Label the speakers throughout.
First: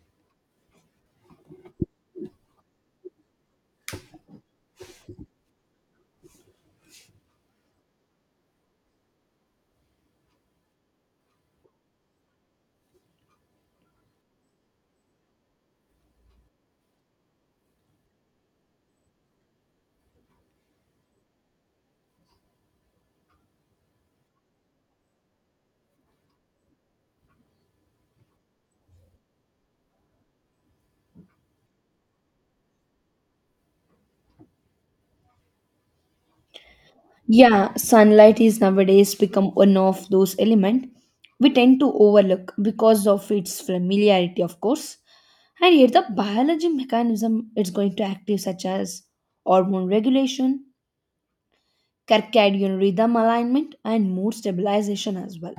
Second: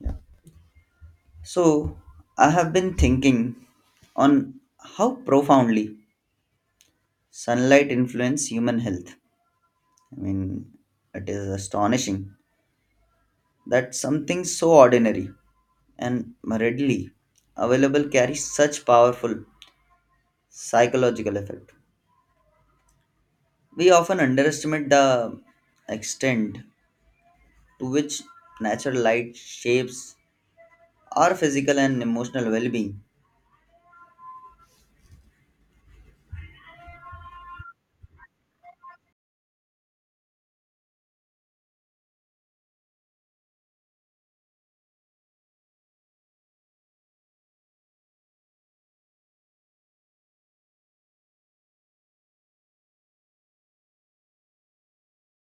Speaker 1: Yeah. So I have been thinking on how profoundly sunlight influence human health. I mean, it is astonishing that something so ordinary and readily available carries such powerful psychological effect. We often underestimate the extent to which natural light shapes our physical and emotional well-being.
Speaker 2: Yeah, sunlight is nowadays become one of those elements we tend to overlook because of its familiarity, of course. And yet the biology mechanism it's going to active such as hormone regulation, circadian rhythm alignment, and mood stabilization as well.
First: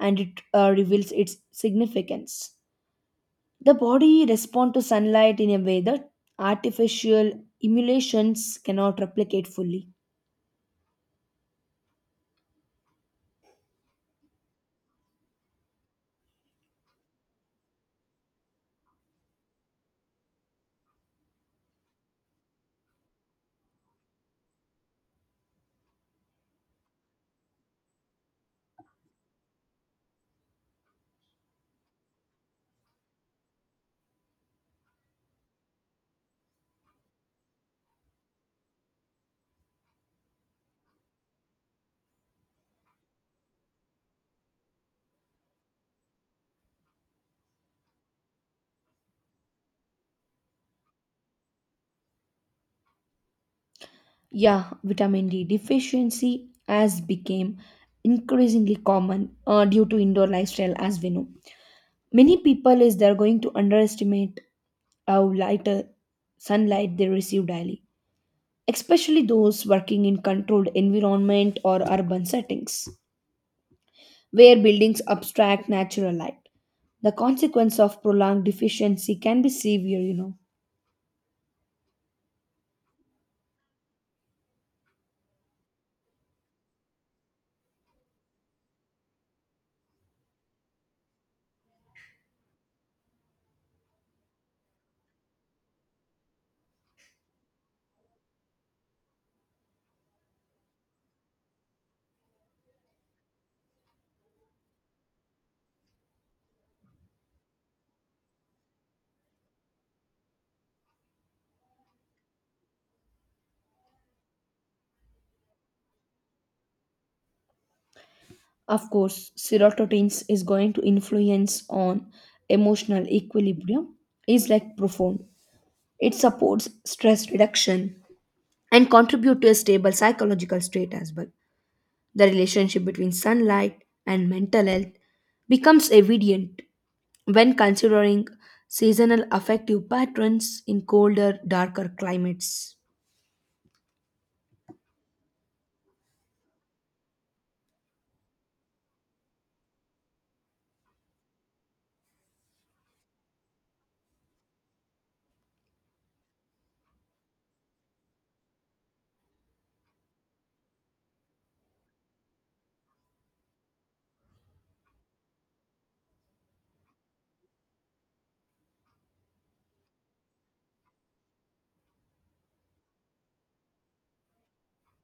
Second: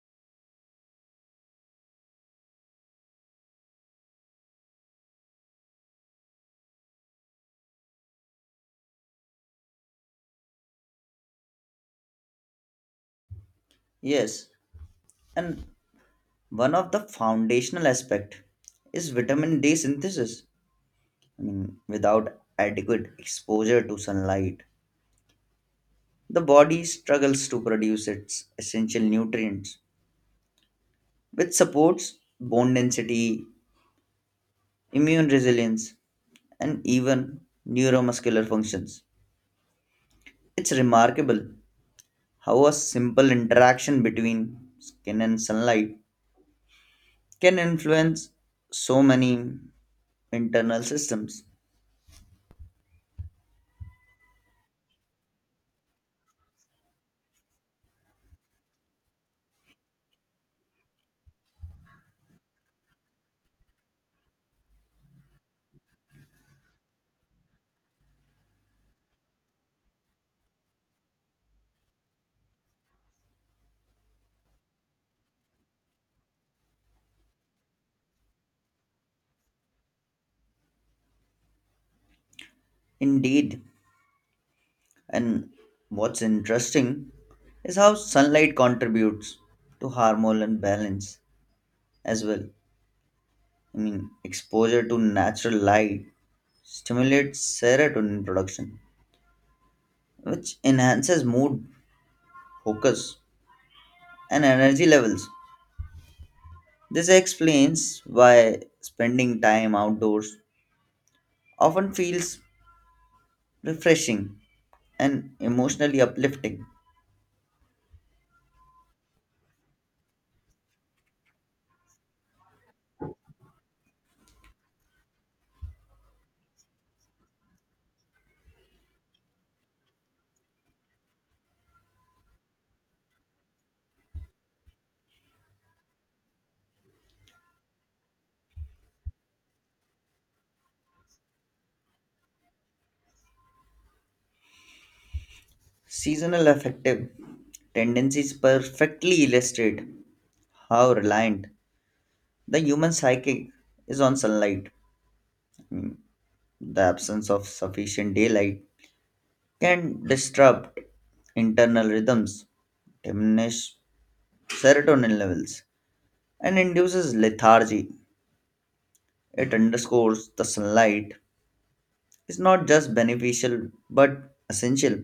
Speaker 2: And it reveals its significance. The body responds to sunlight in a way that artificial emulations cannot replicate fully.
Speaker 1: Yes, and one of the foundational aspect is vitamin D synthesis. I mean, without adequate exposure to sunlight, the body struggles to produce its essential nutrients, which supports bone density, immune resilience, and even neuromuscular functions. It's remarkable how a simple interaction between skin and sunlight can influence so many internal systems.
Speaker 2: Yeah, vitamin D deficiency has become increasingly common due to indoor lifestyle as we know. Many people is they're going to underestimate how lighter sunlight they receive daily, especially those working in controlled environment or urban settings where buildings abstract natural light. The consequence of prolonged deficiency can be severe, you know.
Speaker 1: Indeed, and what's interesting is how sunlight contributes to hormonal balance as well. I mean, exposure to natural light stimulates serotonin production, which enhances mood, focus, and energy levels. This explains why spending time outdoors often feels refreshing and emotionally uplifting.
Speaker 2: Of course, serotonin is going to influence on emotional equilibrium is like profound. It supports stress reduction and contribute to a stable psychological state as well. The relationship between sunlight and mental health becomes evident when considering seasonal affective patterns in colder, darker climates.
Speaker 1: Seasonal affective tendencies perfectly illustrate how reliant the human psyche is on sunlight. The absence of sufficient daylight can disrupt internal rhythms, diminish serotonin levels, and induces lethargy. It underscores the sunlight is not just beneficial but essential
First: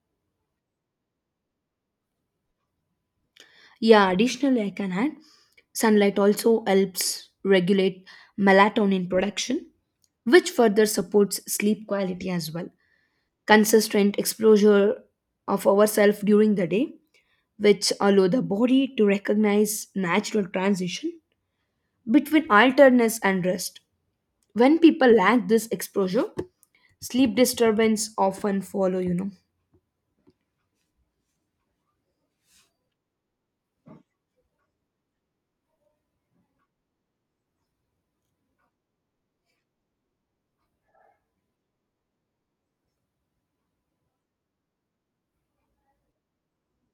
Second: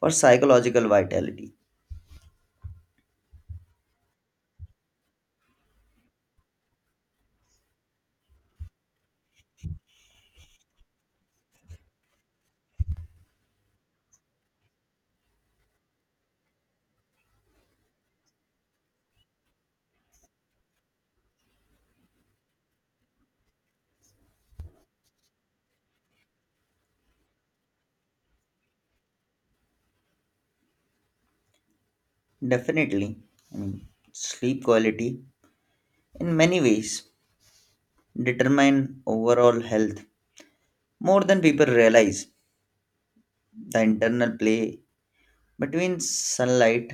Speaker 1: for psychological vitality.
Speaker 2: Yeah, additionally, I can add sunlight also helps regulate melatonin production, which further supports sleep quality as well. Consistent exposure of ourselves during the day, which allow the body to recognize natural transition between alertness and rest. When people lack this exposure, sleep disturbance often follow, you know.
Speaker 1: Definitely, I mean, sleep quality in many ways determine overall health more than people realize. The internal play between sunlight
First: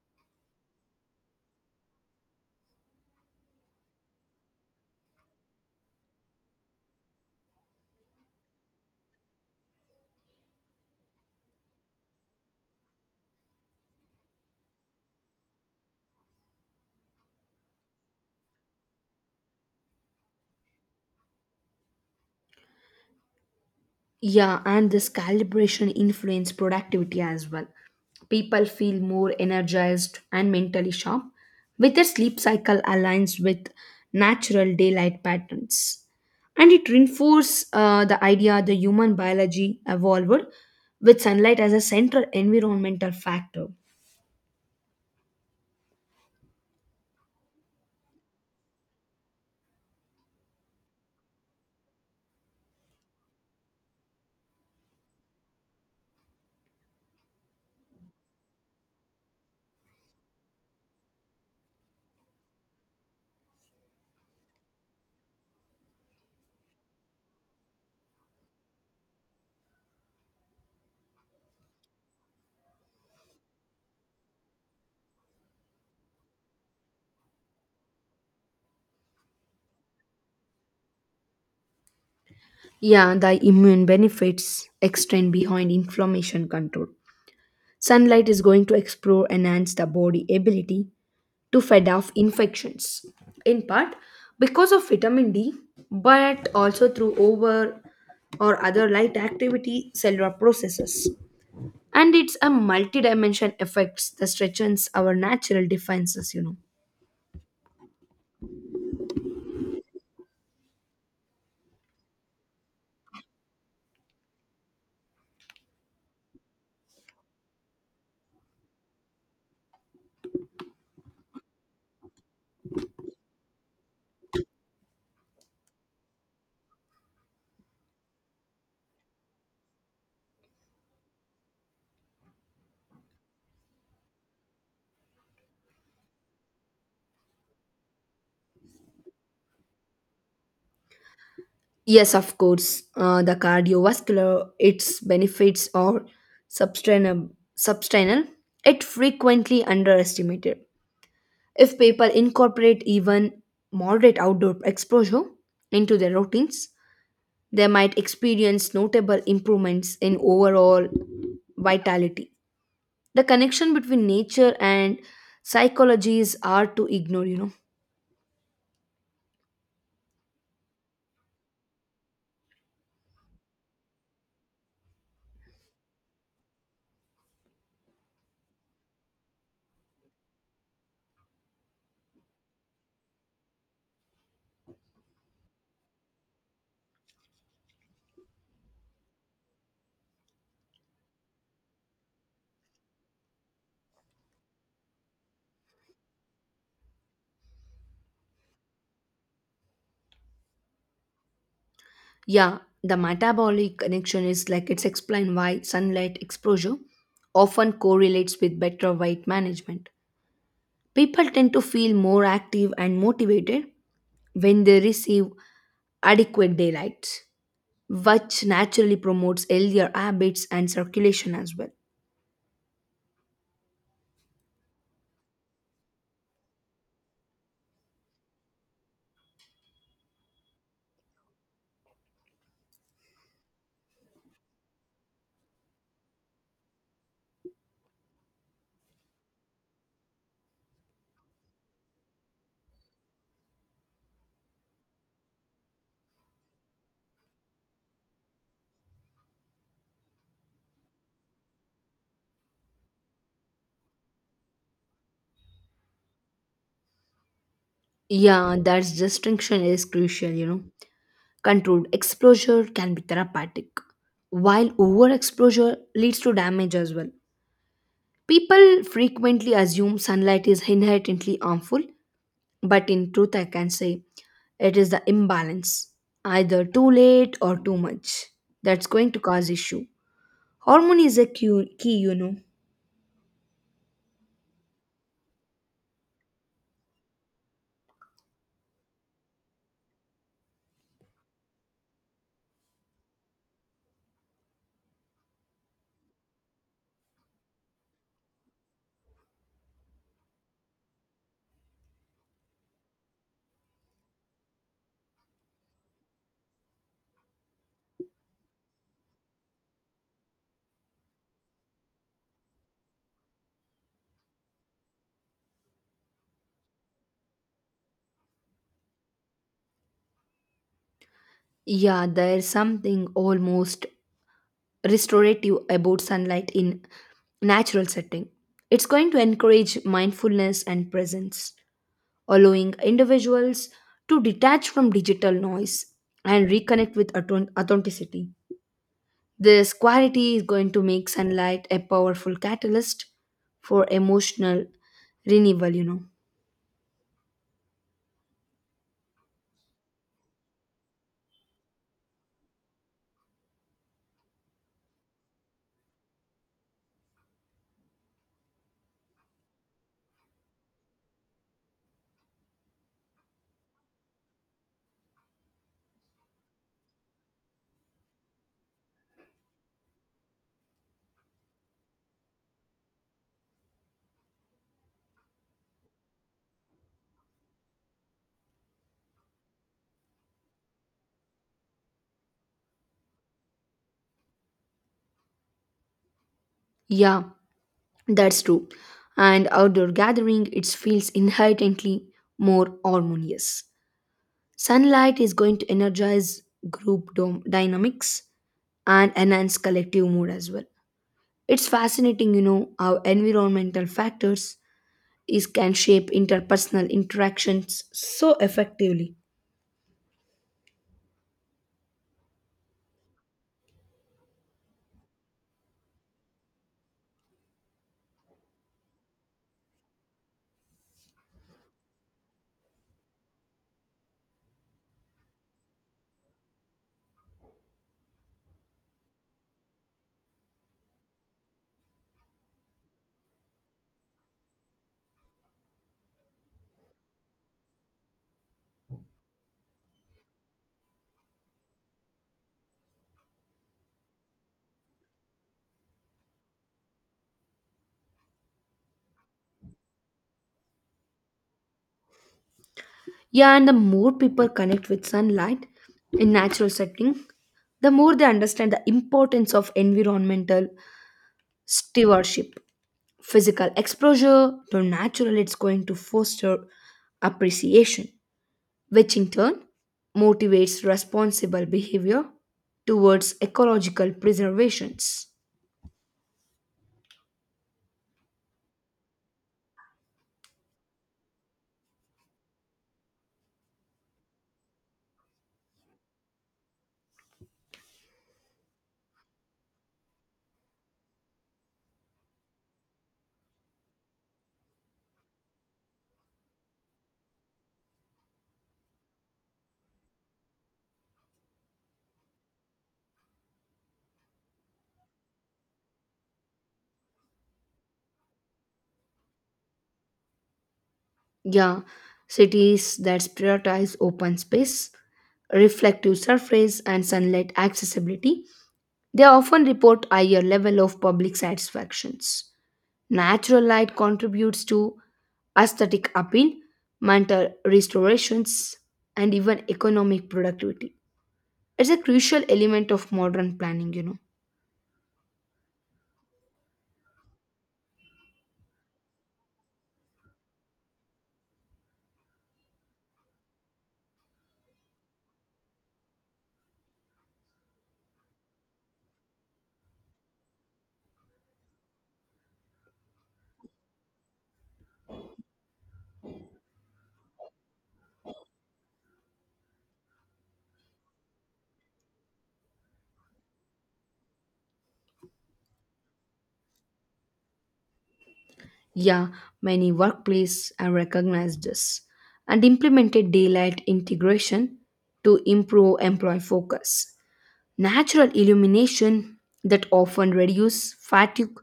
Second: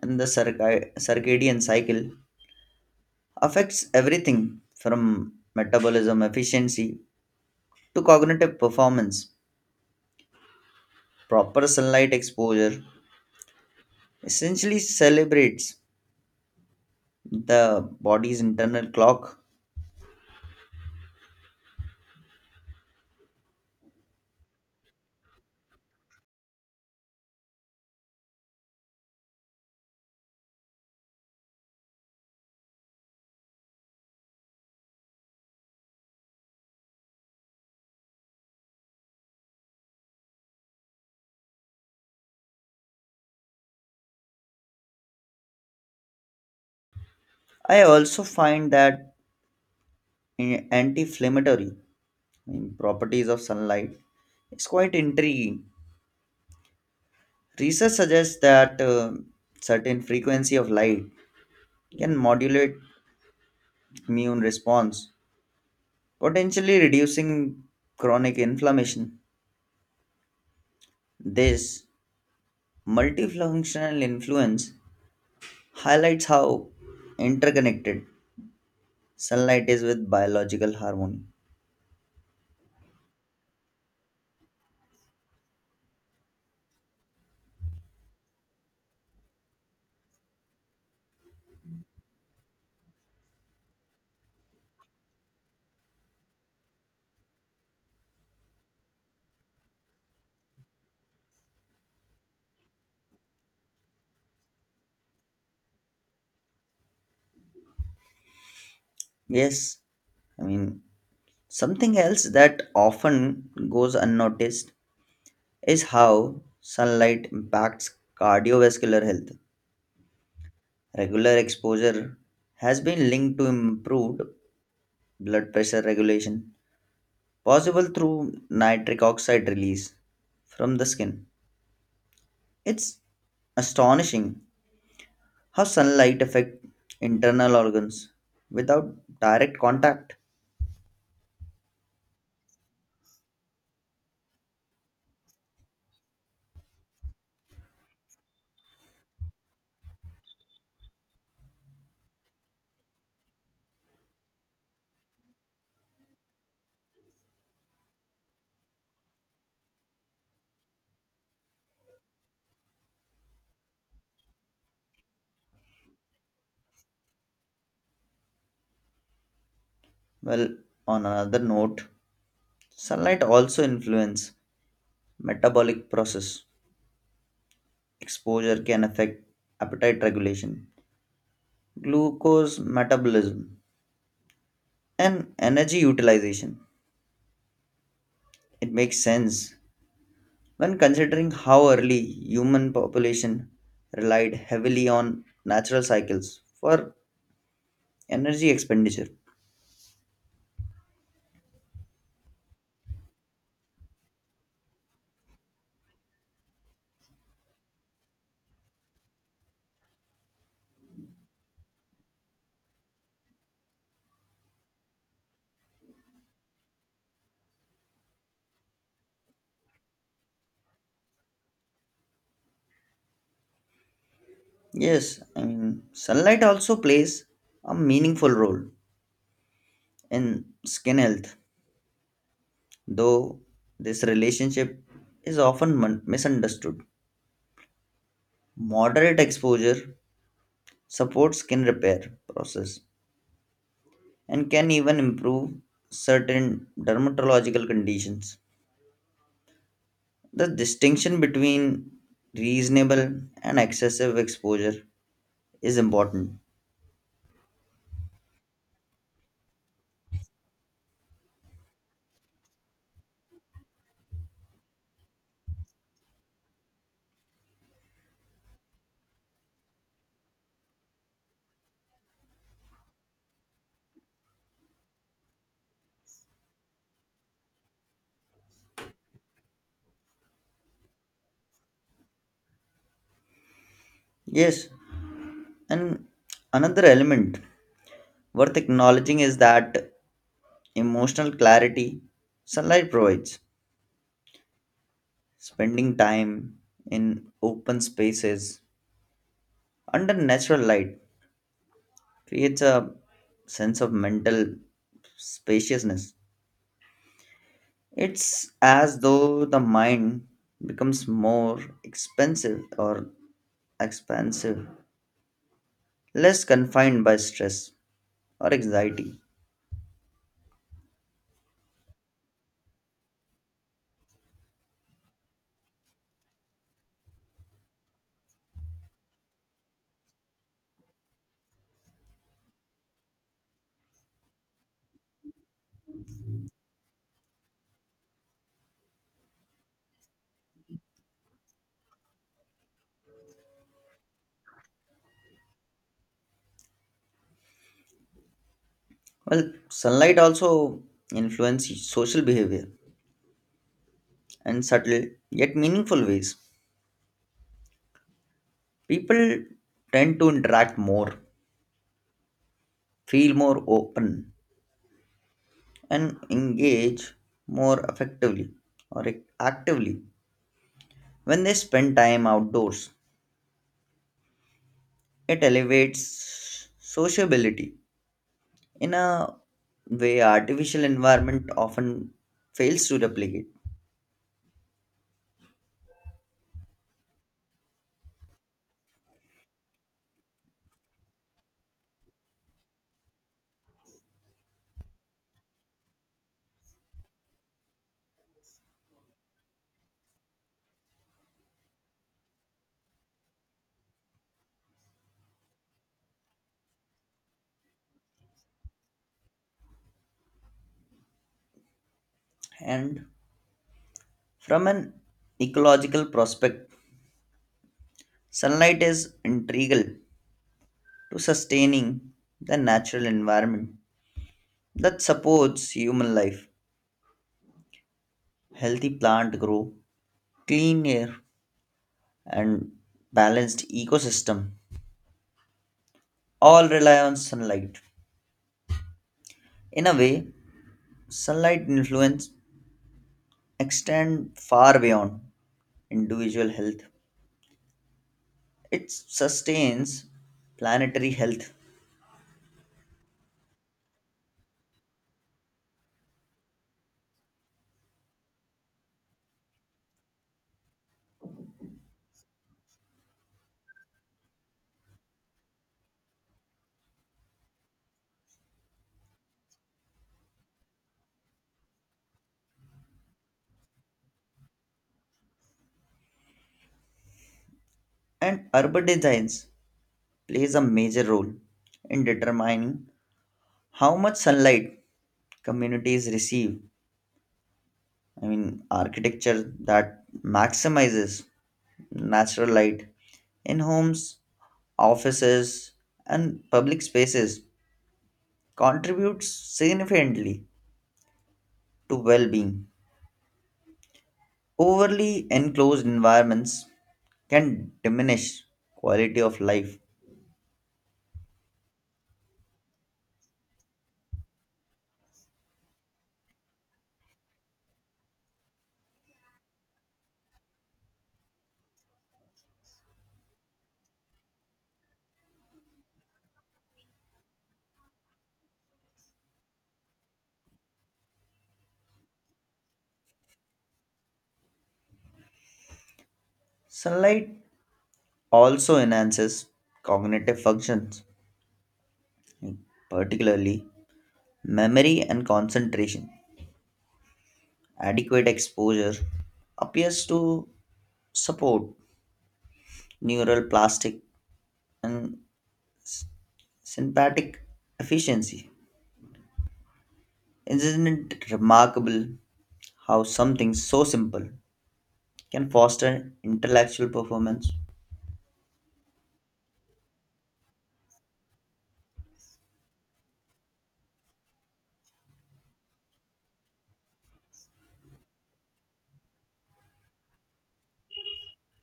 Speaker 1: and the circadian cycle affects everything from metabolism efficiency to cognitive performance. Proper sunlight exposure essentially celebrates the body's internal clock.
Speaker 2: Yeah, and this calibration influence productivity as well. People feel more energized and mentally sharp with their sleep cycle aligns with natural daylight patterns. And it reinforces the idea the human biology evolved with sunlight as a central environmental factor.
Speaker 1: I also find that anti inflammatory properties of sunlight is quite intriguing. Research suggests that certain frequency of light can modulate immune response potentially reducing chronic inflammation. This multifunctional influence highlights how interconnected sunlight is with biological harmony.
Speaker 2: Yeah, the immune benefits extend behind inflammation control. Sunlight is going to explore enhance the body ability to fend off infections in part because of vitamin D but also through over or other light activity cellular processes, and it's a multi-dimension effects that stretches our natural defenses, you know.
Speaker 1: Yes, I mean, something else that often goes unnoticed is how sunlight impacts cardiovascular health. Regular exposure has been linked to improved blood pressure regulation, possible through nitric oxide release from the skin. It's astonishing how sunlight affects internal organs without direct contact.
Speaker 2: Yes, of course. The cardiovascular its benefits are substantial substantial. It frequently underestimated if people incorporate even moderate outdoor exposure into their routines. They might experience notable improvements in overall vitality. The connection between nature and psychology is hard to ignore, you know.
Speaker 1: Well, on another note, sunlight also influences metabolic process. Exposure can affect appetite regulation, glucose metabolism, and energy utilization. It makes sense when considering how early human population relied heavily on natural cycles for energy expenditure.
Speaker 2: Yeah, the metabolic connection is like it's explained why sunlight exposure often correlates with better weight management. People tend to feel more active and motivated when they receive adequate daylight, which naturally promotes healthier habits and circulation as well.
Speaker 1: Yes, I mean, sunlight also plays a meaningful role in skin health, though this relationship is often misunderstood. Moderate exposure supports skin repair process and can even improve certain dermatological conditions. The distinction between reasonable and excessive exposure is important.
Speaker 2: Yeah, that distinction is crucial, you know. Controlled exposure can be therapeutic, while overexposure leads to damage as well. People frequently assume sunlight is inherently harmful, but in truth, I can say it is the imbalance, either too late or too much, that's going to cause issue. Hormone is a key, you know.
Speaker 1: Yes, and another element worth acknowledging is that emotional clarity sunlight provides. Spending time in open spaces under natural light creates a sense of mental spaciousness. It's as though the mind becomes more expensive or expansive, less confined by stress or anxiety.
Speaker 2: Yeah, there's something almost restorative about sunlight in natural setting. It's going to encourage mindfulness and presence, allowing individuals to detach from digital noise and reconnect with authenticity. This quality is going to make sunlight a powerful catalyst for emotional renewal, you know.
Speaker 1: Well, sunlight also influences social behavior in subtle yet meaningful ways. People tend to interact more, feel more open, and engage more effectively or actively when they spend time outdoors. It elevates sociability in a way artificial environment often fails to replicate.
Speaker 2: Yeah, that's true. And outdoor gathering it feels inherently more harmonious. Sunlight is going to energize group dynamics and enhance collective mood as well. It's fascinating, you know, how environmental factors is can shape interpersonal interactions so effectively.
Speaker 1: And from an ecological prospect, sunlight is integral to sustaining the natural environment that supports human life, healthy plant grow, clean air, and balanced ecosystem all rely on sunlight. In a way, sunlight influence extend far beyond individual health. It sustains planetary health,
Speaker 2: Yeah, and the more people connect with sunlight in natural setting, the more they understand the importance of environmental stewardship. Physical exposure to natural it's going to foster appreciation, which in turn motivates responsible behavior towards ecological preservations.
Speaker 1: and urban designs plays a major role in determining how much sunlight communities receive. I mean architecture that maximizes natural light in homes, offices, and public spaces contributes significantly to well-being. Overly enclosed environments can diminish quality of life.
Speaker 2: Yeah, cities that prioritize open space, reflective surface, and sunlight accessibility, they often report higher level of public satisfactions. Natural light contributes to aesthetic appeal, mental restorations, and even economic productivity. It's a crucial element of modern planning, you know.
Speaker 1: Sunlight also enhances cognitive functions, particularly memory and concentration. Adequate exposure appears to support neural plastic and sympathetic efficiency. Isn't it remarkable how something so simple can foster intellectual performance.
Speaker 2: Yeah, many workplaces have recognized this and implemented daylight integration to improve employee focus. Natural illumination that often reduces fatigue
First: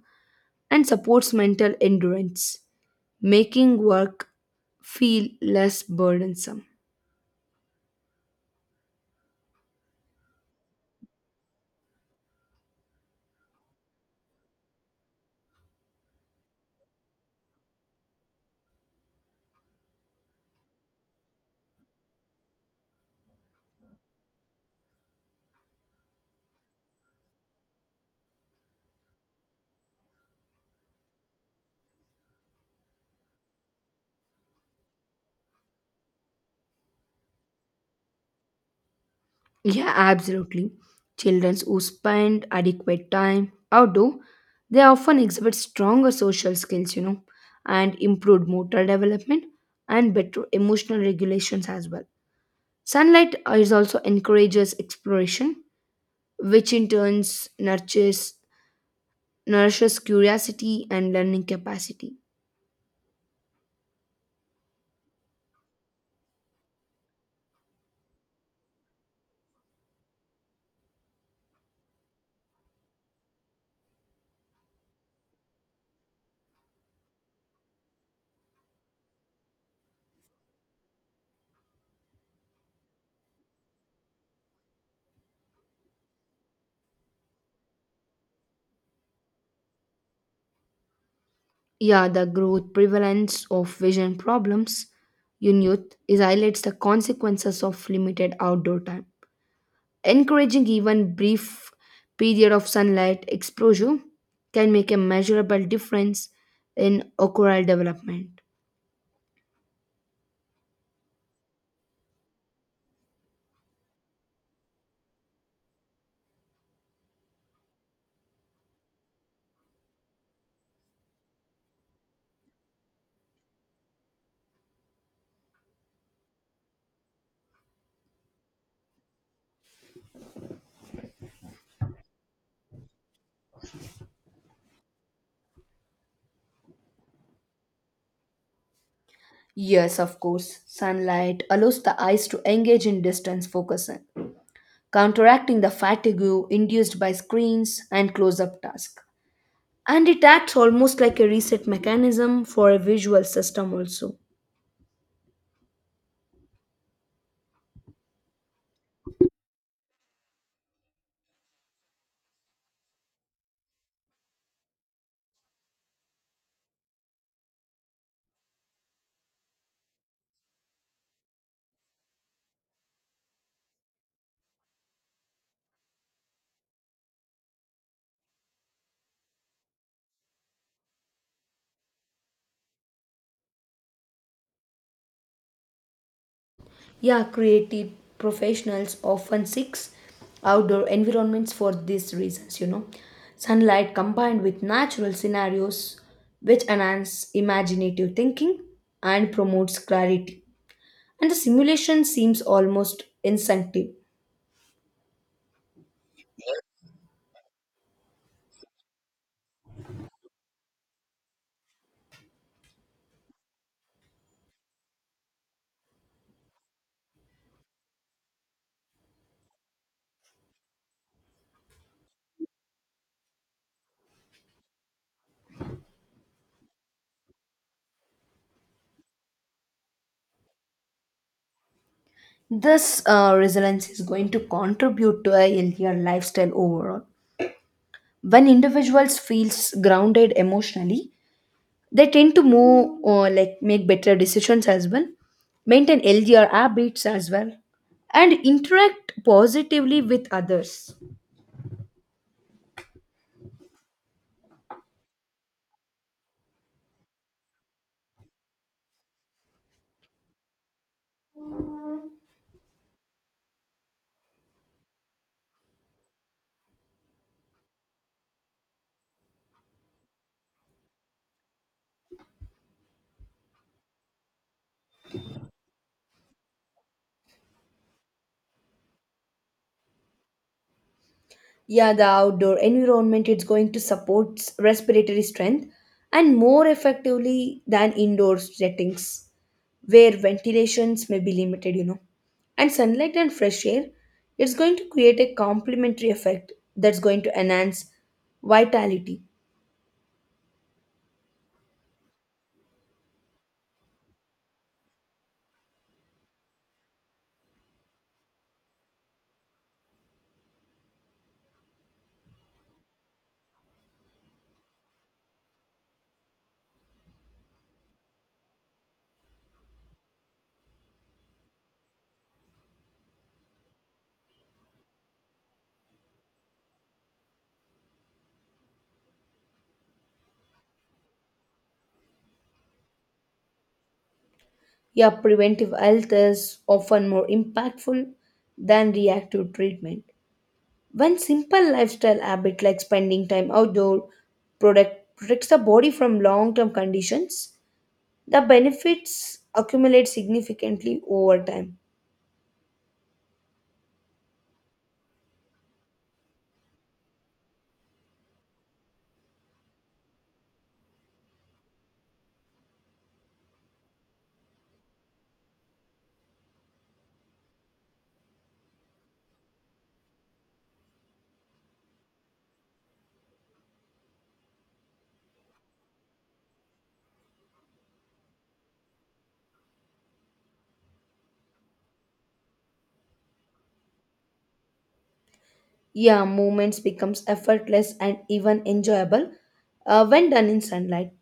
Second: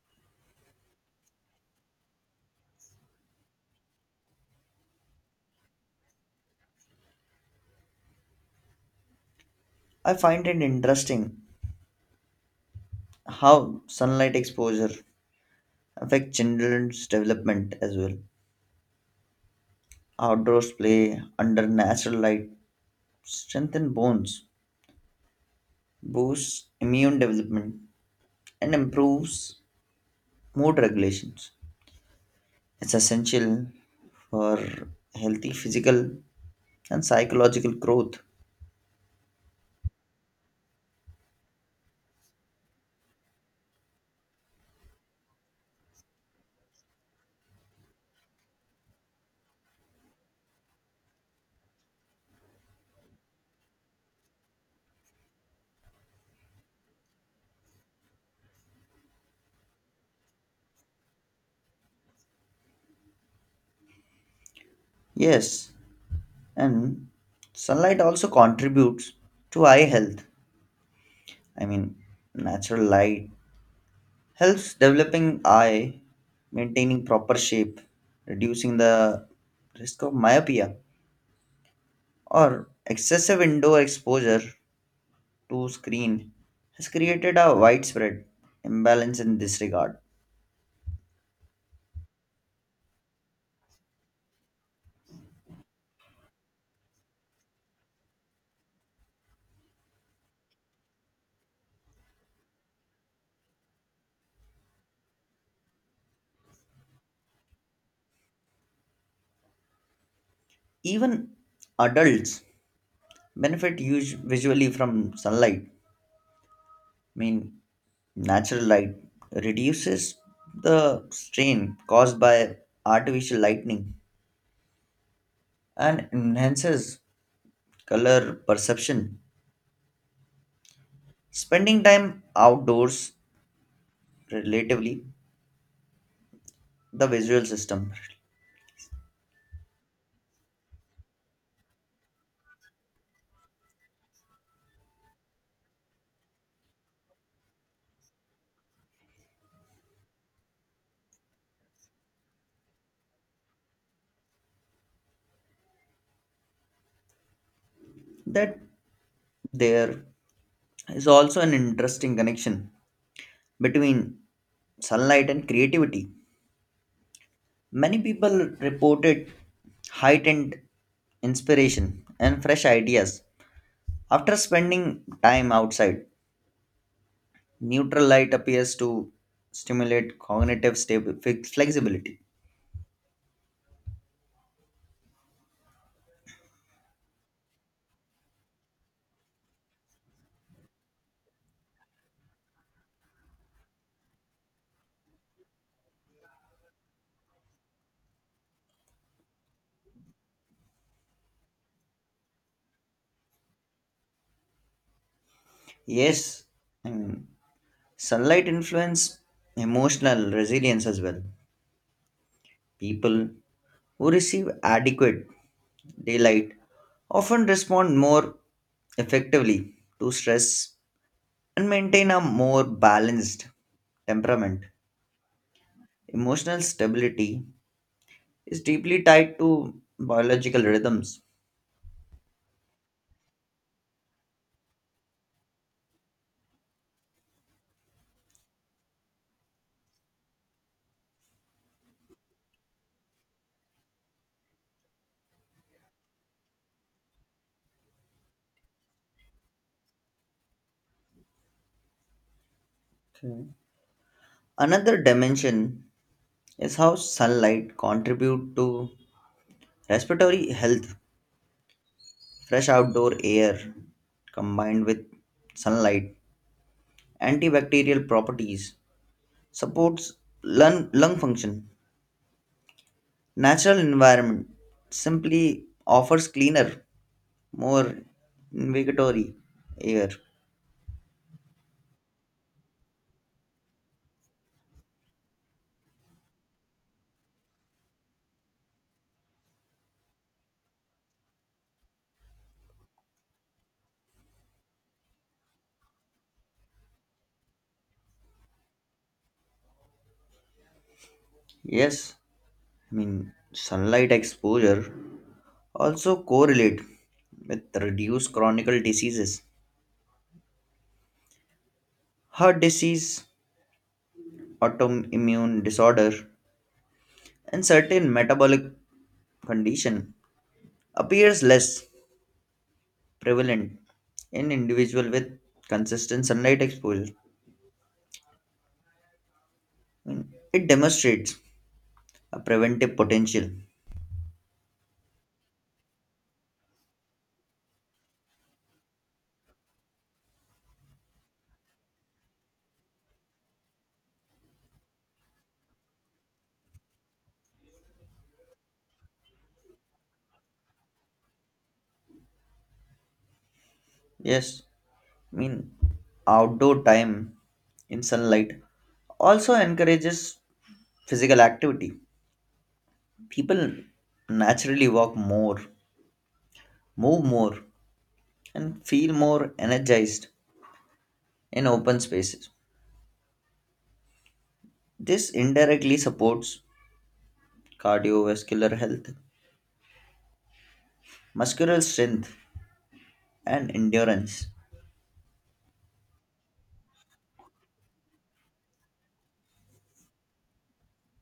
Speaker 2: and supports mental endurance, making work feel less burdensome.
Speaker 1: I find it interesting how sunlight exposure affects children's development as well. Outdoors play under natural light strengthen bones, boosts immune development, and improves mood regulations. It's essential for healthy physical and psychological growth.
Speaker 2: Yeah, absolutely. Children who spend adequate time outdoor, they often exhibit stronger social skills, you know, and improved motor development and better emotional regulations as well. Sunlight is also encourages exploration, which in turns nurtures nourishes curiosity and learning capacity.
Speaker 1: Yes, and sunlight also contributes to eye health. I mean, natural light helps developing eye, maintaining proper shape, reducing the risk of myopia, or excessive indoor exposure to screen has created a widespread imbalance in this regard.
Speaker 2: Yeah, the growth prevalence of vision problems in youth is highlights the consequences of limited outdoor time. Encouraging even brief period of sunlight exposure can make a measurable difference in ocular development.
Speaker 1: Even adults benefit visually from sunlight. I mean, natural light reduces the strain caused by artificial lightning and enhances color perception. Spending time outdoors, relatively, the visual system,
Speaker 2: Yes, of course. Sunlight allows the eyes to engage in distance focusing, counteracting the fatigue induced by screens and close up tasks. And it acts almost like a reset mechanism for a visual system, also.
Speaker 1: that there is also an interesting connection between sunlight and creativity. Many people reported heightened inspiration and fresh ideas after spending time outside. Neutral light appears to stimulate cognitive stable flexibility.
Speaker 2: Yeah, creative professionals often seek outdoor environments for these reasons, you know. Sunlight combined with natural scenarios which enhance imaginative thinking and promotes clarity. And the simulation seems almost instinctive.
Speaker 1: Yes, and sunlight influence emotional resilience as well. People who receive adequate daylight often respond more effectively to stress and maintain a more balanced temperament. Emotional stability is deeply tied to biological rhythms.
Speaker 2: This resilience is going to contribute to a healthier lifestyle overall. When individuals feels grounded emotionally, they tend to move or like make better decisions as well, maintain healthier habits as well, and interact positively with others.
Speaker 1: Okay. Another dimension is how sunlight contribute to respiratory health. Fresh outdoor air combined with sunlight antibacterial properties, supports lung function. Natural environment simply offers cleaner, more invigatory air.
Speaker 2: Yeah, the outdoor environment is going to support respiratory strength and more effectively than indoor settings where ventilations may be limited, you know. And sunlight and fresh air, it's going to create a complementary effect that's going to enhance vitality.
Speaker 1: Yes, I mean sunlight exposure also correlate with reduced chronic diseases, heart disease, autoimmune disorder, and certain metabolic condition appears less prevalent in individual with consistent sunlight exposure. It demonstrates a preventive potential.
Speaker 2: Yeah, preventive health is often more impactful than reactive treatment. One simple lifestyle habit like spending time outdoor product protects the body from long-term conditions. The benefits accumulate significantly over time.
Speaker 1: Yes, I mean, outdoor time in sunlight also encourages physical activity. People naturally walk more, move more, and feel more energized in open spaces. This indirectly supports cardiovascular health, muscular strength, and endurance.
Speaker 2: Yeah, movements becomes effortless and even enjoyable when done in sunlight.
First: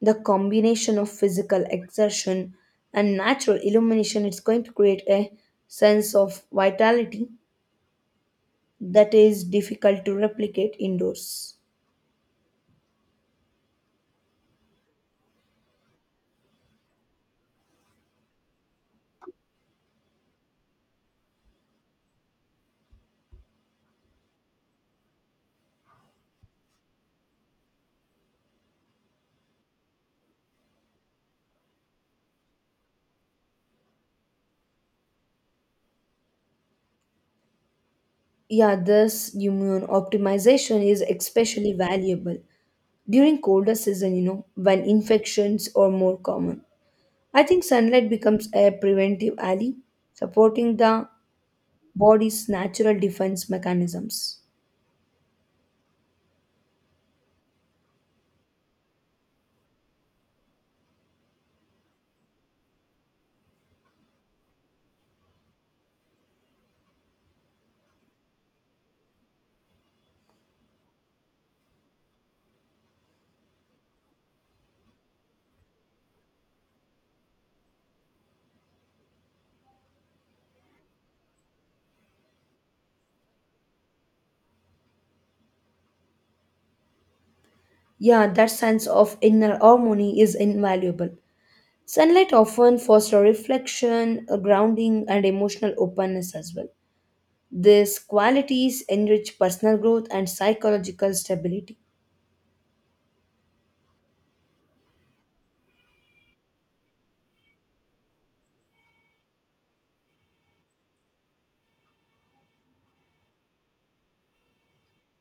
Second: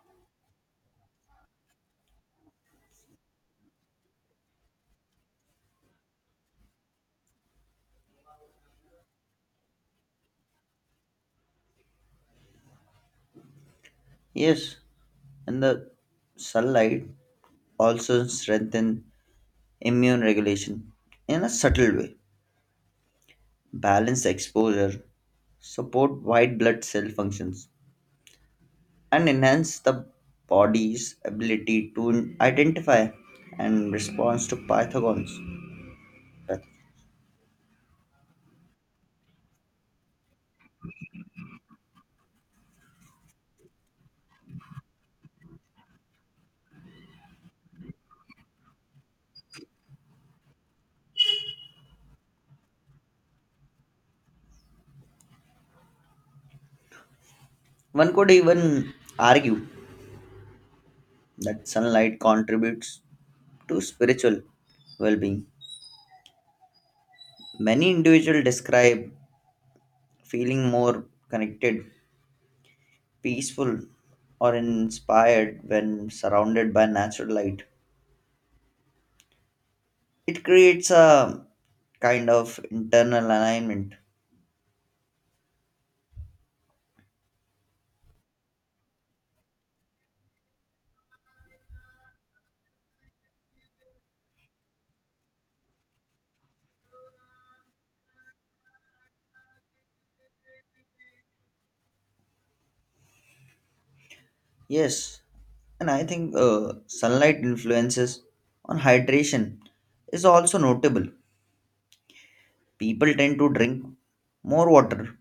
Speaker 2: The combination of physical exertion and natural illumination is going to create a sense of vitality that is difficult to replicate indoors.
Speaker 1: Yes, and the sunlight also strengthens immune regulation in a subtle way, balance exposure, support white blood cell functions, and enhance the body's ability to identify and respond to pathogens.
Speaker 2: Yeah, this immune optimization is especially valuable during colder season, you know, when infections are more common. I think sunlight becomes a preventive ally, supporting the body's natural defense mechanisms.
Speaker 1: One could even argue that sunlight contributes to spiritual well being. Many individuals describe feeling more connected, peaceful, or inspired when surrounded by natural light. It creates a kind of internal alignment.
Speaker 2: Yeah, that sense of inner harmony is invaluable. Sunlight often fosters reflection, grounding, and emotional openness as well. These qualities enrich personal growth and psychological stability.
Speaker 1: Yes, and I think sunlight influences on hydration is also notable. People tend to drink more water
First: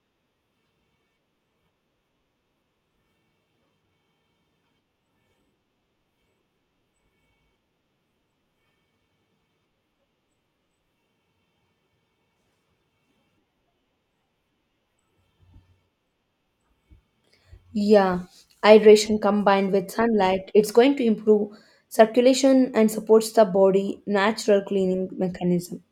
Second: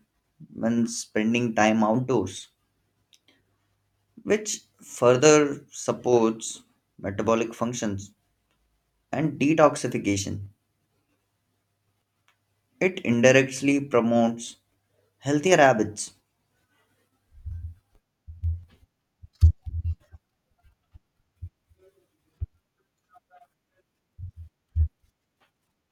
Speaker 1: when spending time outdoors, which further supports metabolic functions and detoxification. It indirectly promotes healthier habits.
Speaker 2: Yeah, hydration combined with sunlight, it's going to improve circulation and supports the body natural cleaning mechanism.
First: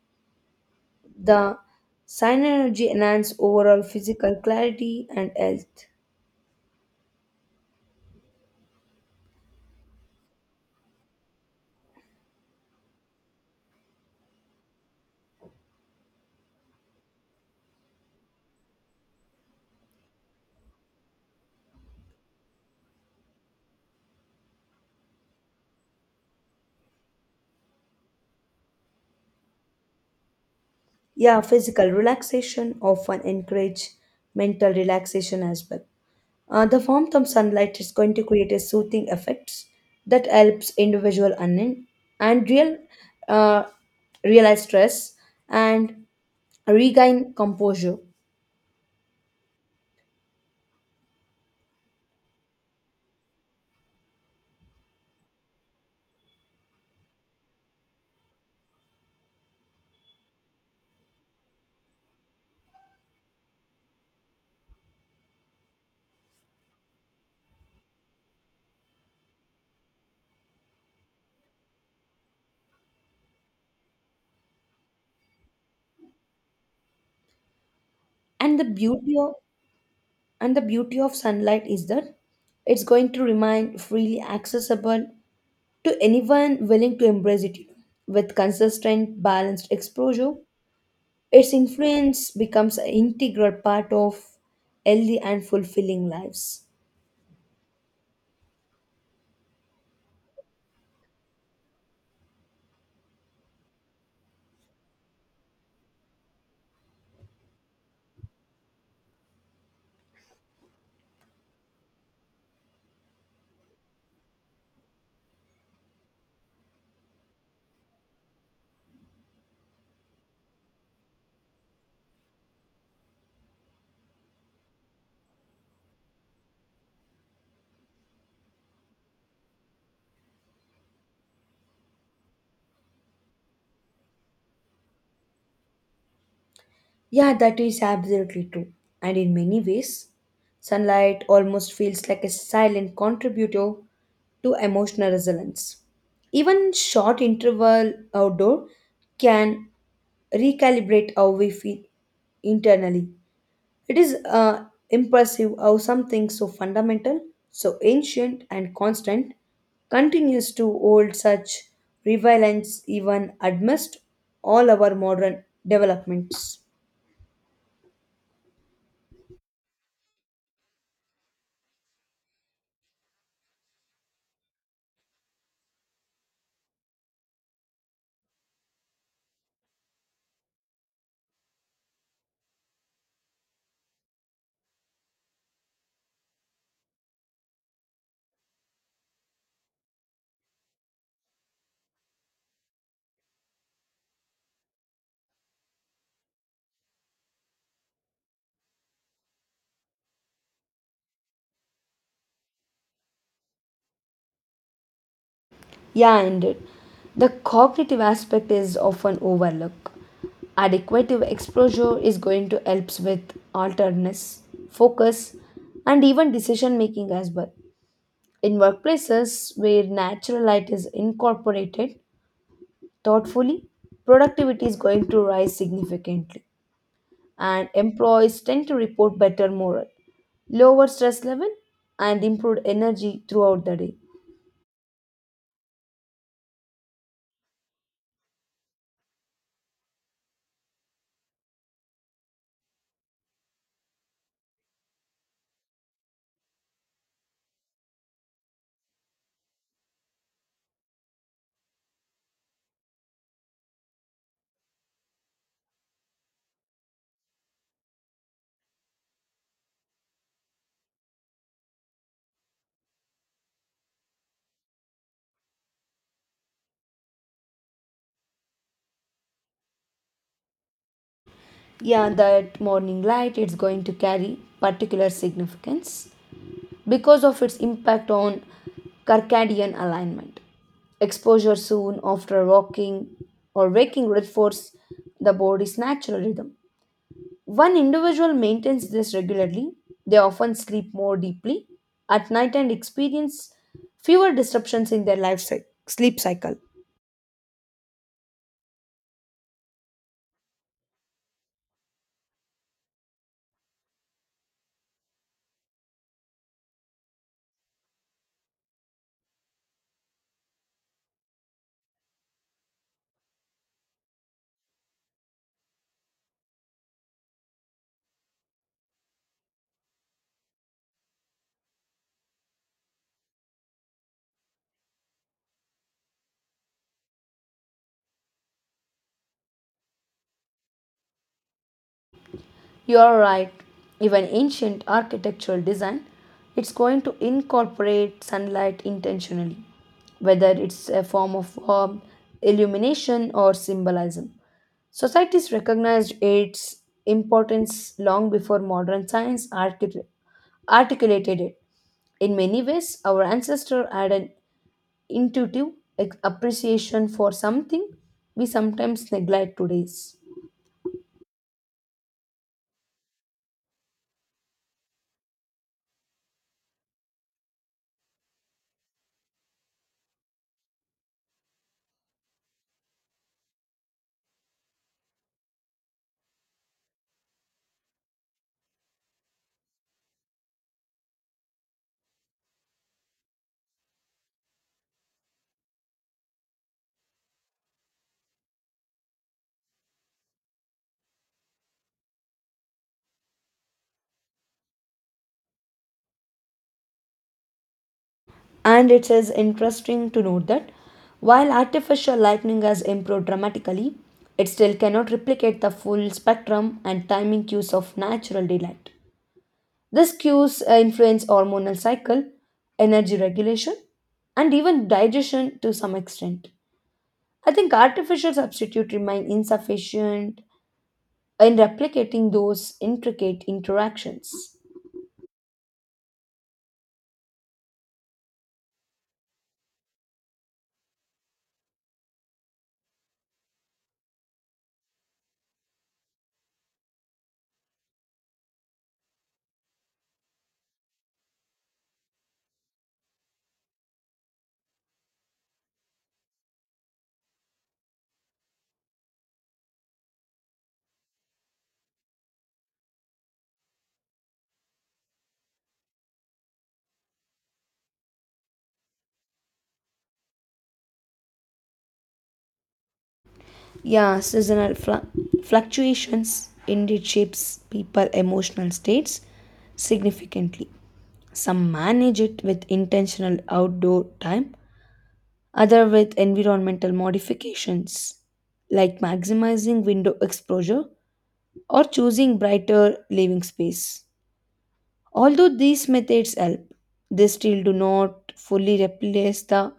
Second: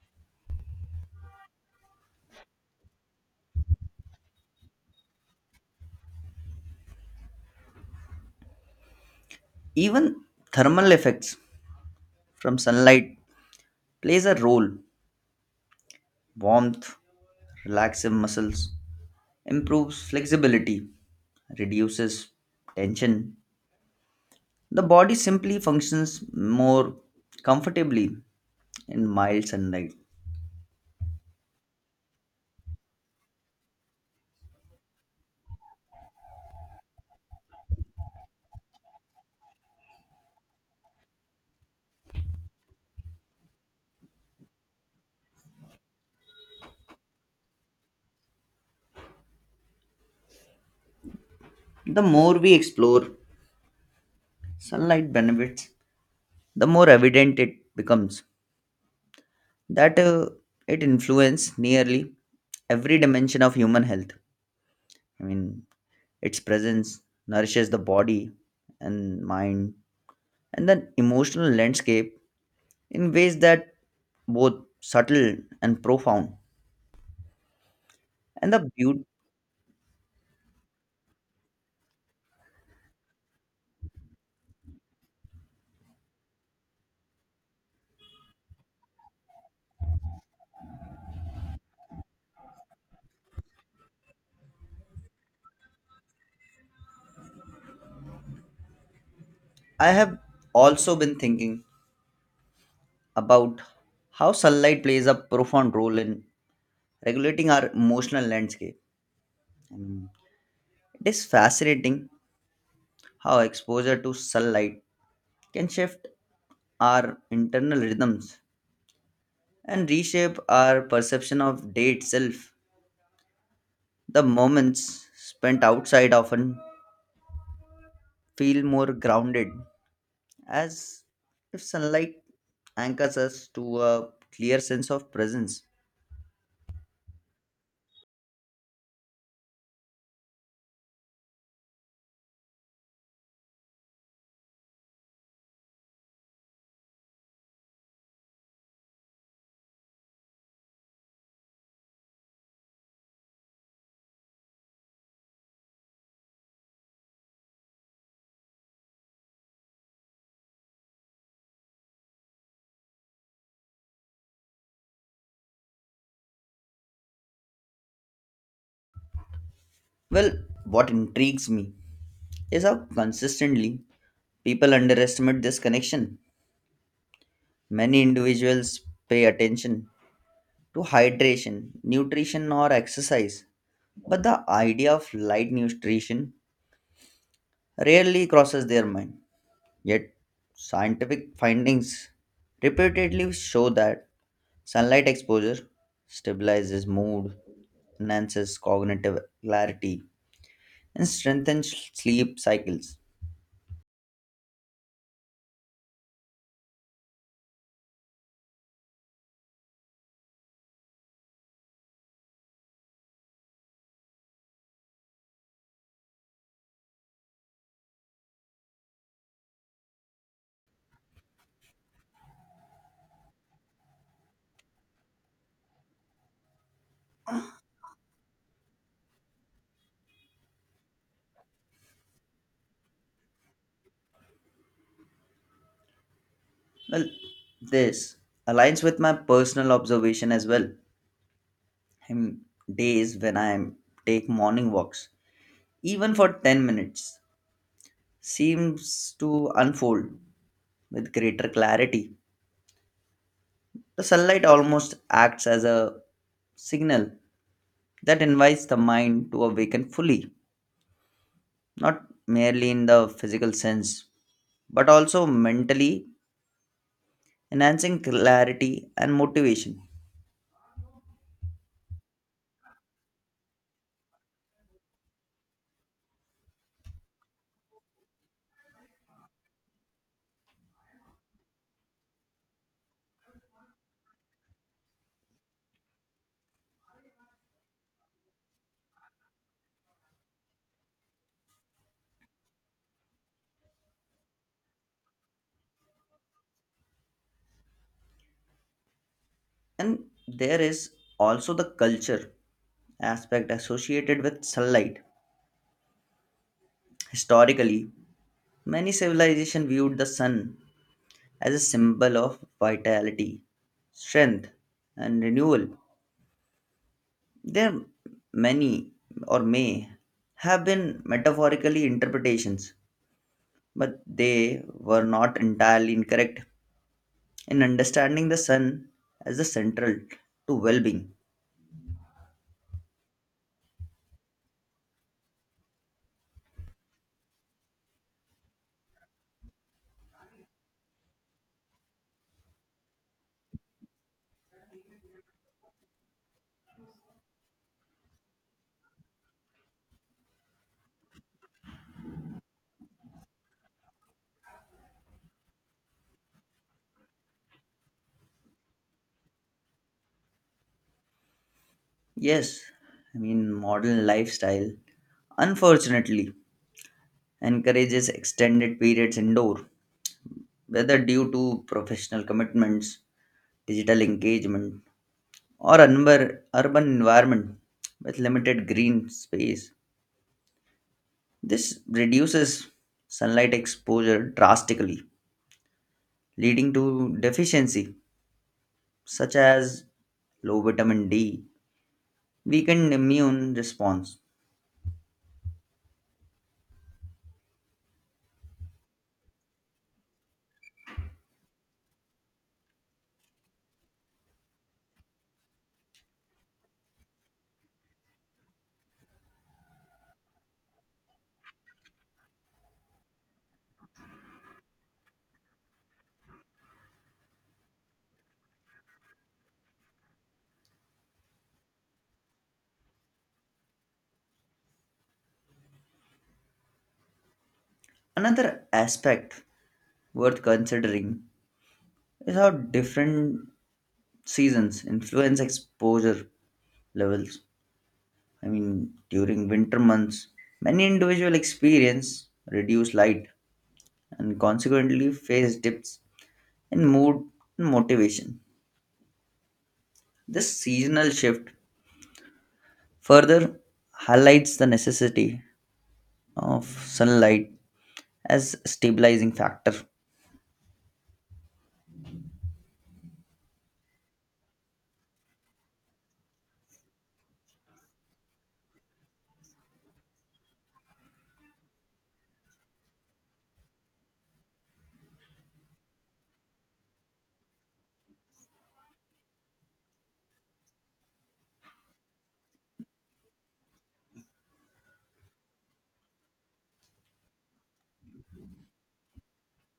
Speaker 2: The synergy enhance overall physical clarity and health.
Speaker 1: Even thermal effects from sunlight plays a role. Warmth relaxes muscles, improves flexibility, reduces tension. The body simply functions more comfortably in mild sunlight.
Speaker 2: Yeah, physical relaxation often encourage mental relaxation as well. The warmth of sunlight is going to create a soothing effects that helps individual and, and real uh, realize stress and regain composure.
Speaker 1: The more we explore sunlight benefits, the more evident it becomes that it influences nearly every dimension of human health. I mean, its presence nourishes the body and mind and the emotional landscape in ways that both subtle and profound. And
Speaker 2: And the
Speaker 1: the beauty
Speaker 2: beauty of and the beauty of sunlight is that it's going to remain freely accessible to anyone willing to embrace it with consistent balanced exposure. Its influence becomes an integral part of healthy and fulfilling lives.
Speaker 1: I have also been thinking about how sunlight plays a profound role in regulating our emotional landscape. And it is fascinating how exposure to sunlight can shift our internal rhythms and reshape our perception of day itself. The moments spent outside often feel more grounded as if sunlight anchors us to a clear sense of presence.
Speaker 2: Yeah, that is absolutely true. And in many ways, sunlight almost feels like a silent contributor to emotional resilience. Even short interval outdoor can recalibrate how we feel internally. It is impressive how something so fundamental, so ancient and constant continues to hold such relevance even amidst all our modern developments.
Speaker 1: Well, what intrigues me is how consistently people underestimate this connection. Many individuals pay attention to hydration, nutrition, or exercise, but the idea of light nutrition rarely crosses their mind. Yet, scientific findings repeatedly show that sunlight exposure stabilizes mood, enhances cognitive clarity, and strengthens sleep cycles.
Speaker 2: Yeah, indeed. The cognitive aspect is often overlooked. Adequate exposure is going to help with alertness, focus, and even decision making as well. In workplaces where natural light is incorporated thoughtfully, productivity is going to rise significantly, and employees tend to report better morale, lower stress level, and improved energy throughout the day.
Speaker 1: Well, this aligns with my personal observation as well. In days when I take morning walks, even for 10 minutes, seems to unfold with greater clarity. The sunlight almost acts as a signal that invites the mind to awaken fully, not merely in the physical sense but also mentally, enhancing clarity and motivation.
Speaker 2: Yeah, that morning light it's going to carry particular significance because of its impact on circadian alignment. Exposure soon after walking or waking reinforces the body's natural rhythm. One individual maintains this regularly. They often sleep more deeply at night and experience fewer disruptions in their sleep cycle.
Speaker 1: And there is also the culture aspect associated with sunlight. Historically, many civilizations viewed the sun as a symbol of vitality, strength, and renewal. There many or may have been metaphorically interpretations, but they were not entirely incorrect, and understanding the sun as the central to well-being.
Speaker 2: You are right. Even ancient architectural design, it's going to incorporate sunlight intentionally, whether it's a form of warmth, illumination, or symbolism. Societies recognized its importance long before modern science articulated it. In many ways, our ancestors had an intuitive appreciation for something we sometimes neglect today.
Speaker 1: Yes, I mean modern lifestyle unfortunately encourages extended periods indoor, whether due to professional commitments, digital engagement, or urban environment with limited green space. This reduces sunlight exposure drastically, leading to deficiency such as low vitamin D, weakened immune response.
Speaker 2: And it is interesting to note that while artificial lightning has improved dramatically, it still cannot replicate the full spectrum and timing cues of natural daylight. These cues influence hormonal cycle, energy regulation, and even digestion to some extent. I think artificial substitute remain insufficient in replicating those intricate interactions.
Speaker 1: Another aspect worth considering is how different seasons influence exposure levels. I mean, during winter months, many individuals experience reduced light and consequently face dips in mood and motivation. This seasonal shift further highlights the necessity of sunlight as a stabilizing factor.
Speaker 2: Yeah, seasonal fluctuations indeed shapes people emotional states significantly. Some manage it with intentional outdoor time, other with environmental modifications like maximizing window exposure or choosing brighter living space. Although these methods help, they still do not fully replace the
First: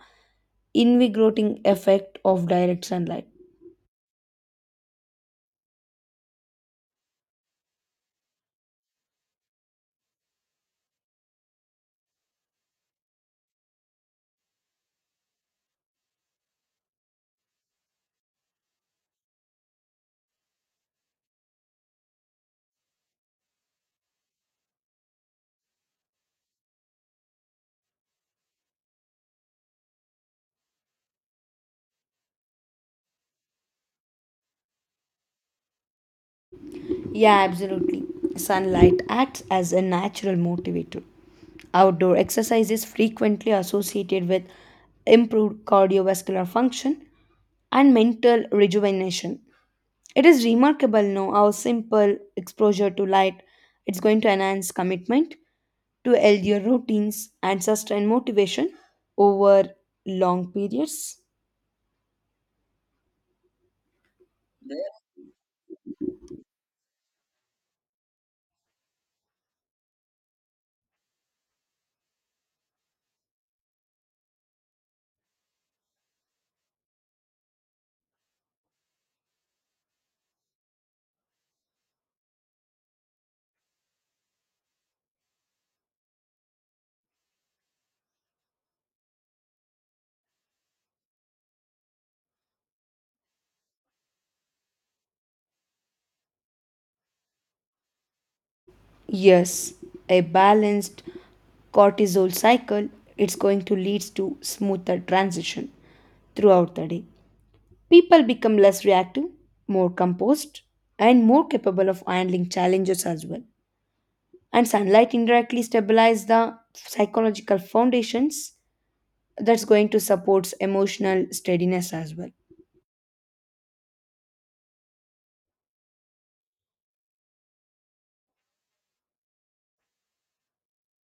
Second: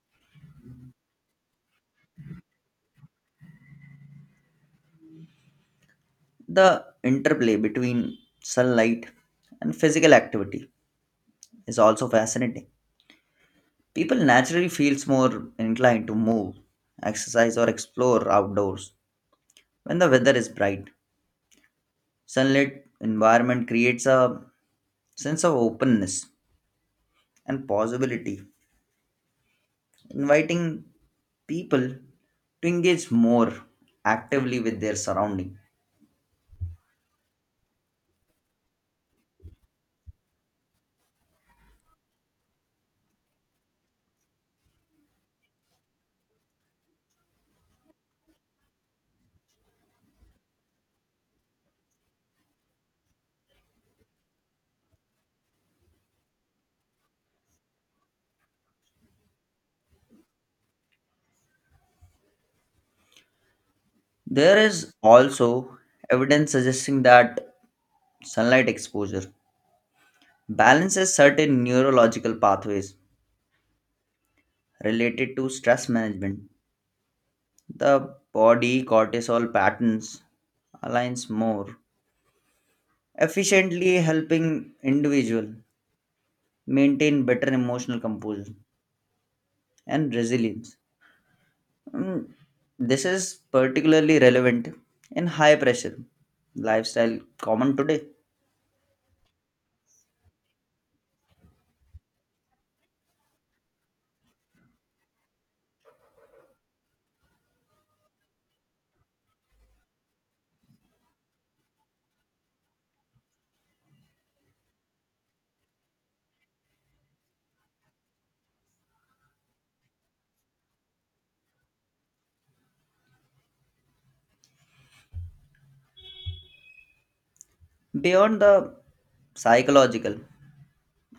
Speaker 2: invigorating effect of direct sunlight.
Speaker 1: The interplay between sunlight and physical activity is also fascinating. People naturally feels more inclined to move, exercise or explore outdoors when the weather is bright. Sunlit environment creates a sense of openness and possibility, inviting people to engage more actively with their surrounding.
Speaker 2: Yeah, absolutely. Sunlight acts as a natural motivator. Outdoor exercise is frequently associated with improved cardiovascular function and mental rejuvenation. It is remarkable now how simple exposure to light it's going to enhance commitment to healthier routines and sustain motivation over long periods.
Speaker 1: There is also evidence suggesting that sunlight exposure balances certain neurological pathways related to stress management. The body cortisol patterns aligns more efficiently, helping individual maintain better emotional composure and resilience. Mm, This is particularly relevant in high pressure lifestyle common today.
Speaker 2: Yes, a balanced cortisol cycle, it's going to lead to smoother transition throughout the day. People become less reactive, more composed, and more capable of handling challenges as well. And sunlight indirectly stabilizes the psychological foundations that's going to support emotional steadiness as well.
Speaker 1: Beyond the psychological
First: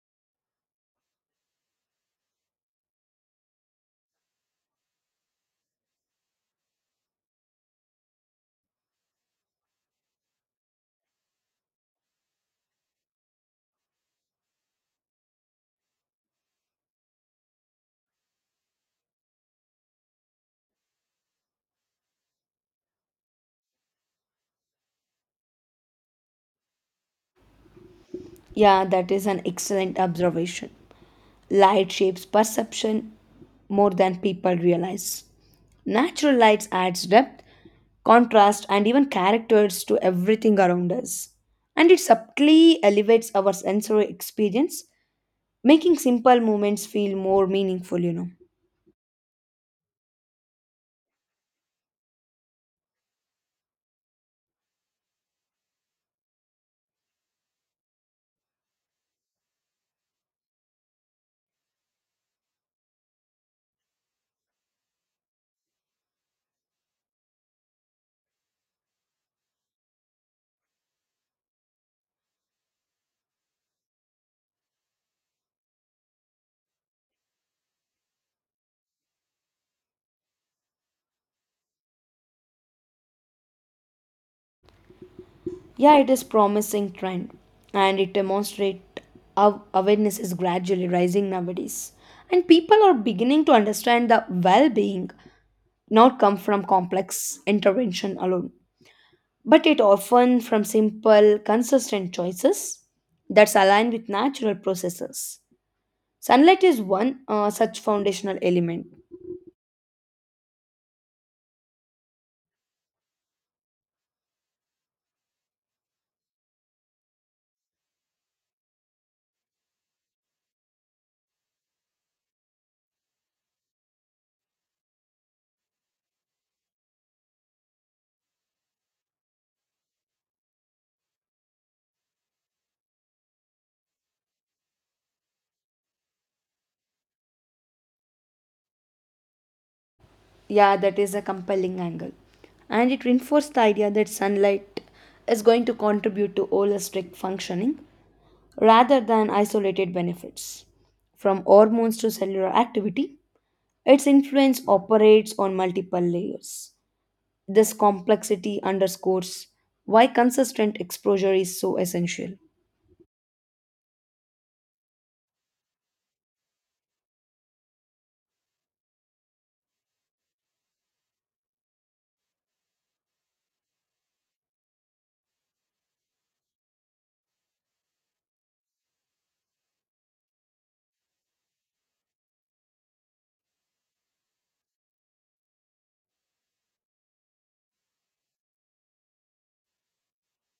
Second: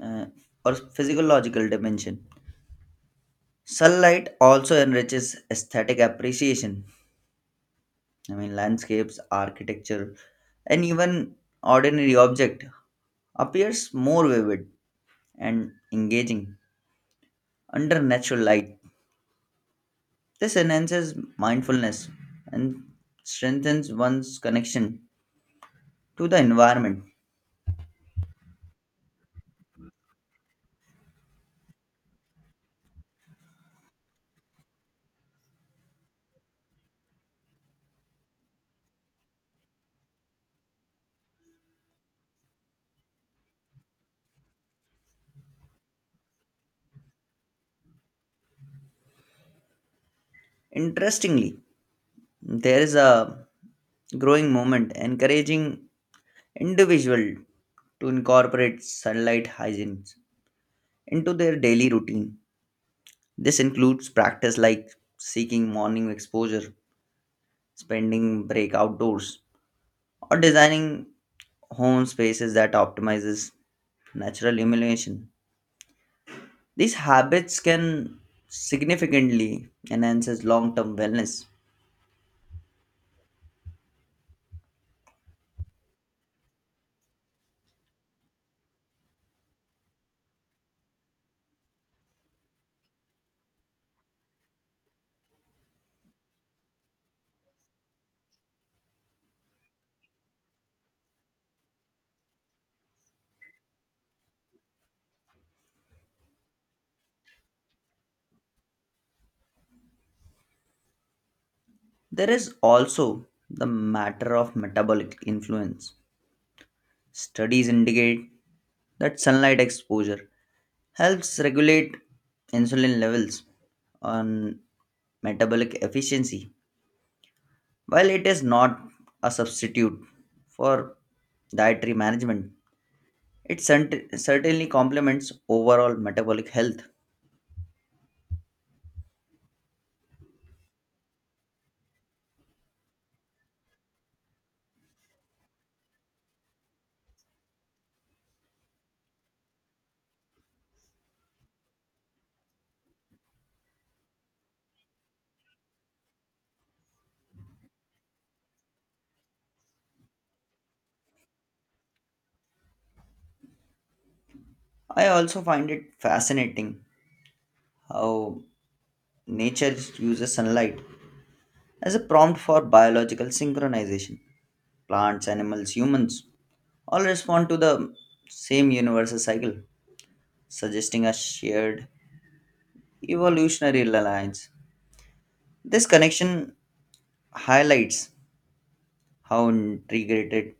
Speaker 1: uh, or physiological dimension, sunlight also enriches aesthetic appreciation. I mean, landscapes, architecture, and even ordinary object appears more vivid and engaging under natural light. This enhances mindfulness and strengthens one's connection to the environment.
Speaker 2: Yeah, that is an excellent observation. Light shapes perception more than people realize. Natural lights adds depth, contrast and even characters to everything around us. And it subtly elevates our sensory experience, making simple moments feel more meaningful, you know.
Speaker 1: Interestingly, there is a growing movement encouraging individuals to incorporate sunlight hygiene into their daily routine. This includes practice like seeking morning exposure, spending break outdoors, or designing home spaces that optimizes natural illumination. These habits can significantly enhances long-term wellness.
Speaker 2: Yeah, it is promising trend and it demonstrates how awareness is gradually rising nowadays. And people are beginning to understand that well-being not come from complex intervention alone, but it often from simple, consistent choices that's aligned with natural processes. Sunlight is one such foundational element.
Speaker 1: There is also the matter of metabolic influence. Studies indicate that sunlight exposure helps regulate insulin levels on metabolic efficiency. While it is not a substitute for dietary management, it certainly complements overall metabolic health.
Speaker 2: Yeah, that is a compelling angle. And it reinforced the idea that sunlight is going to contribute to holistic functioning rather than isolated benefits. From hormones to cellular activity, its influence operates on multiple layers. This complexity underscores why consistent exposure is so essential.
Speaker 1: I also find it fascinating how nature uses sunlight as a prompt for biological synchronization. Plants, animals, humans all respond to the same universal cycle, suggesting a shared evolutionary alliance. This connection highlights how integrated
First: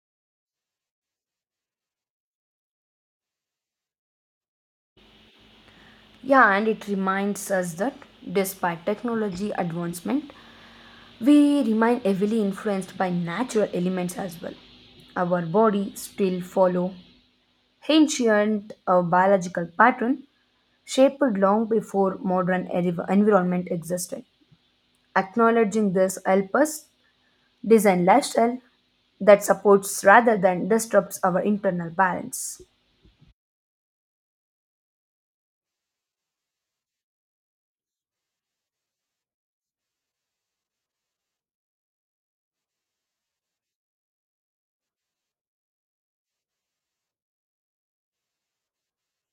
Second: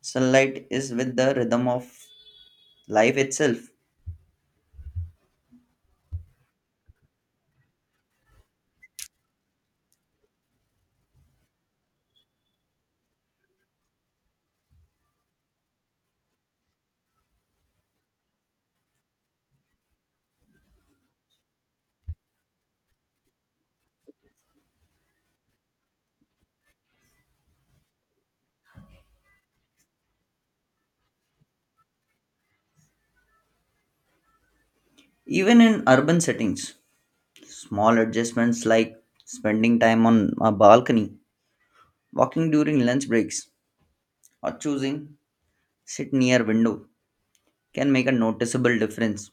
Speaker 1: sunlight is with the rhythm of life itself.
Speaker 2: Yeah, and it reminds us that despite technology advancement, we remain heavily influenced by natural elements as well. Our body still follow ancient biological pattern shaped long before modern environment existed. Acknowledging this help us design lifestyle that supports rather than disrupts our internal balance.
Speaker 1: Even in urban settings, small adjustments like spending time on a balcony, walking during lunch breaks, or choosing sit near window can make a noticeable difference.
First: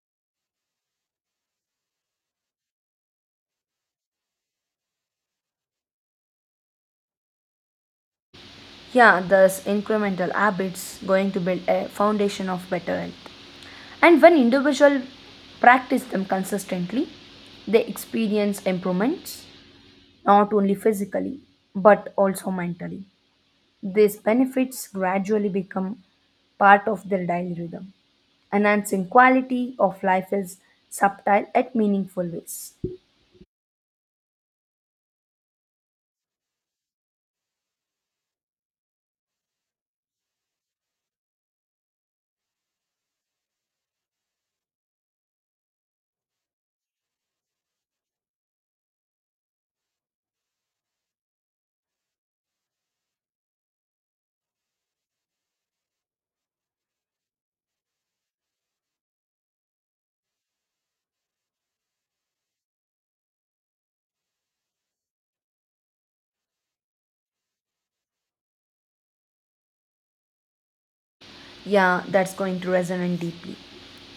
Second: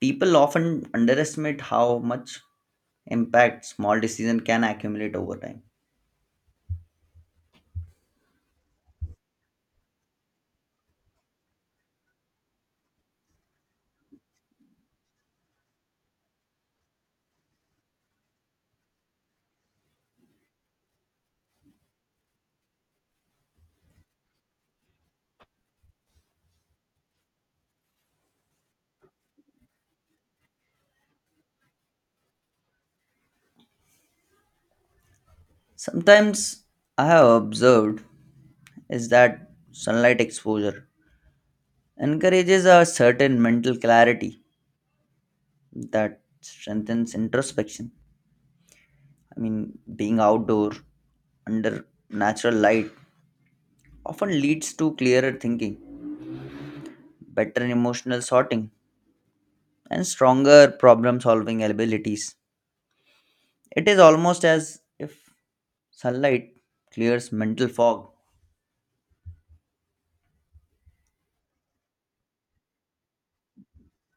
Speaker 1: People often underestimate how much impact small decision can accumulate over time.
Speaker 2: Yeah, thus incremental habits going to build a foundation of better health. And when individuals practice them consistently, they experience improvements not only physically but also mentally. These benefits gradually become part of their daily rhythm enhancing quality of life is subtle yet meaningful ways.
Speaker 1: Sometimes I have observed is that sunlight exposure encourages a certain mental clarity that strengthens introspection. I mean, being outdoor under natural light often leads to clearer thinking, better emotional sorting, and stronger problem solving abilities. It is almost as if sunlight clears mental fog.
Speaker 2: Yeah, that's going to resonate deeply.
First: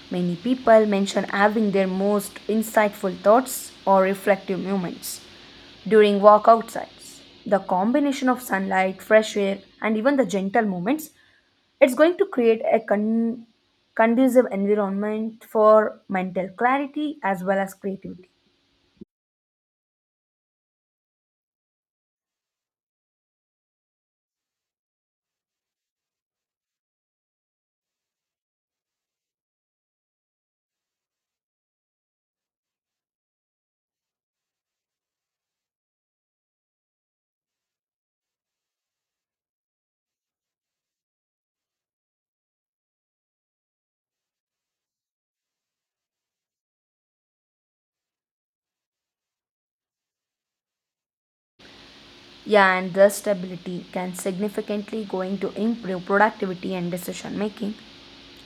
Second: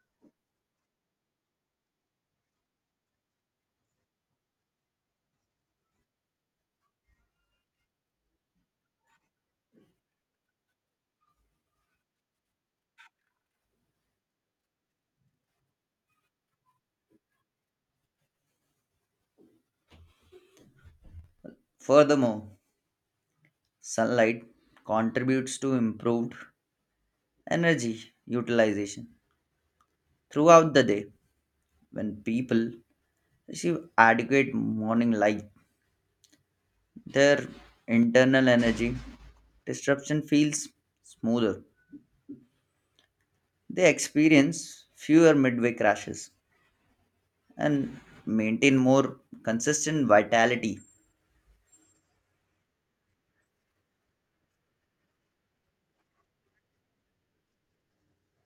Speaker 2: Many people mention having their most insightful thoughts or reflective moments during walk outsides. The combination of sunlight, fresh air, and even the gentle moments, it's going to create a conducive environment for mental clarity as well as creativity.
Speaker 1: Furthermore, sunlight contributes to improved energy utilization throughout the day when people receive adequate morning light. Their internal energy disruption feels smoother. They experience fewer midway crashes and maintain more consistent vitality.
Speaker 2: Yeah, and the stability can significantly going to improve productivity and decision making,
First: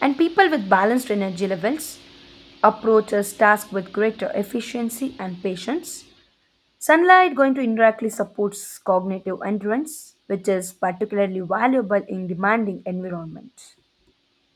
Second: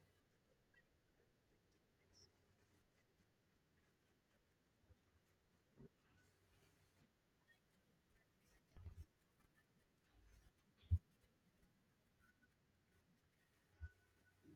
Speaker 2: and people with balanced energy levels approaches task with greater efficiency and patience. Sunlight going to indirectly supports cognitive endurance which is particularly valuable in demanding environments.